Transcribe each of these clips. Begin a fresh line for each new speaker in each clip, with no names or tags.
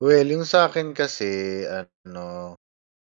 Well, yung sa akin kasi ano,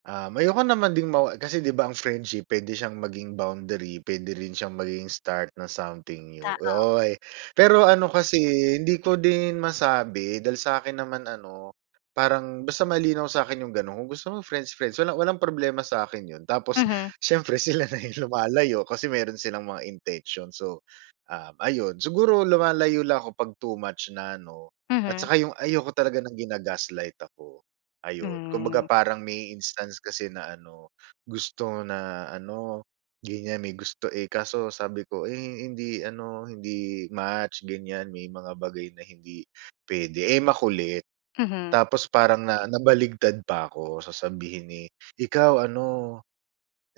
um, ayoko naman ding mawa kasi 'di ba ang friendship puwede siyang maging boundary, puwede rin siyang maging start ng something new,
Tao.
oy! Pero ano kasi, eh, hindi ko din masabi dahil sakin naman ano, parang basta malinaw sakin yung gano'n. Kung gusto mo friends friends, wala walang problema sakin yun. Tapos
Mhm.
siyempre sila na yung lumalayo, kasi meron silang mga intention so um, ayon. Siguro lumalayo lang ako pag too much na 'no, at
Mhm.
tsaka yung ayoko talaga ng gina-gaslight ako, ayon. Kumbaga
Hmm.
parang may instance kasi na ano, gusto na ano, ganyan, may gusto, eh, kaso sabi ko, "Eh hindi ano, hindi match," ganyan, "may mga bagay na hindi puwede." eh, makulit.
Mhm.
Tapos parang na nabaliktad pa ako sasabihin, eh, "Ikaw ano,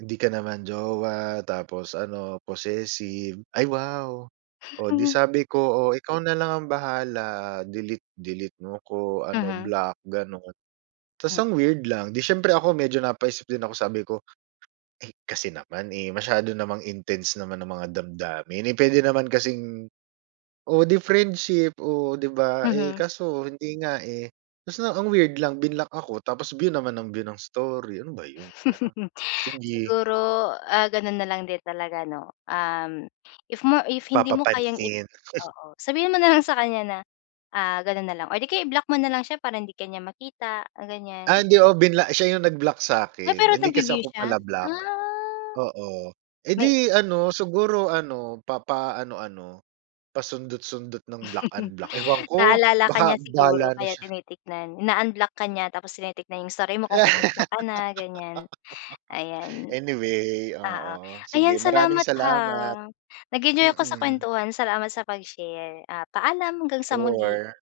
hindi ka naman jowa tapos ano, possessive," ay wow! Oh, 'di sabi ko, "Oh, ikaw na lang ang bahala, delete delete mo ko, ano
Mhm.
block." gano'n. Ta's
Hmm
ang weird lang, 'di siyempre ako medyo napaisip din ako, sabi ko, "Eh, kasi naman, eh, masyado namang intense naman ang mga damdamin, eh, puwede naman kasing oh, di friendship?" Oh, 'di ba, eh,
Mhm.
kaso hindi nga, eh. Basta, ang weird lang blinock ako, tapos view naman nang view ng story, ano ba yun? Gano'n, sige.
Siguro, ah, ganun na lang din talaga 'no? Um, if mo if hindi mo kayang i
Papapansin.
oo, sabihin mo na lang sa kanya na ah, ganun na lang or di kaya i-block mo na lang siya, para hindi ka niya makita, ganyan.
Ah, hindi ako binla siya yung nag-block
Ah,
sakin.
pero
Hindi kasi
nagbu-view
ako
siya?
pala-block.
Ah.
Oo, eh,
May
'di ano, siguro ano, papaano-ano, pasundot-sundot ng block, unblock. Ewan ko!
Naalala ka niya
Baka
siguro,
bahala na
kaya
siya!
tinitignan. Ina-unblock ka niya, tapos tinitignan yung story mo
Kaya
kung kumusta ka na, ganyan. Ayan.
Anyway,
Oo,
oo, sige,
ayan
maraming
salamat, ha.
salamat.
Nag-enjoy ako sa
Mm.
kuwentuhan, salamat sa pag-share. Ah, paalam, hanggang sa muli.
Sure.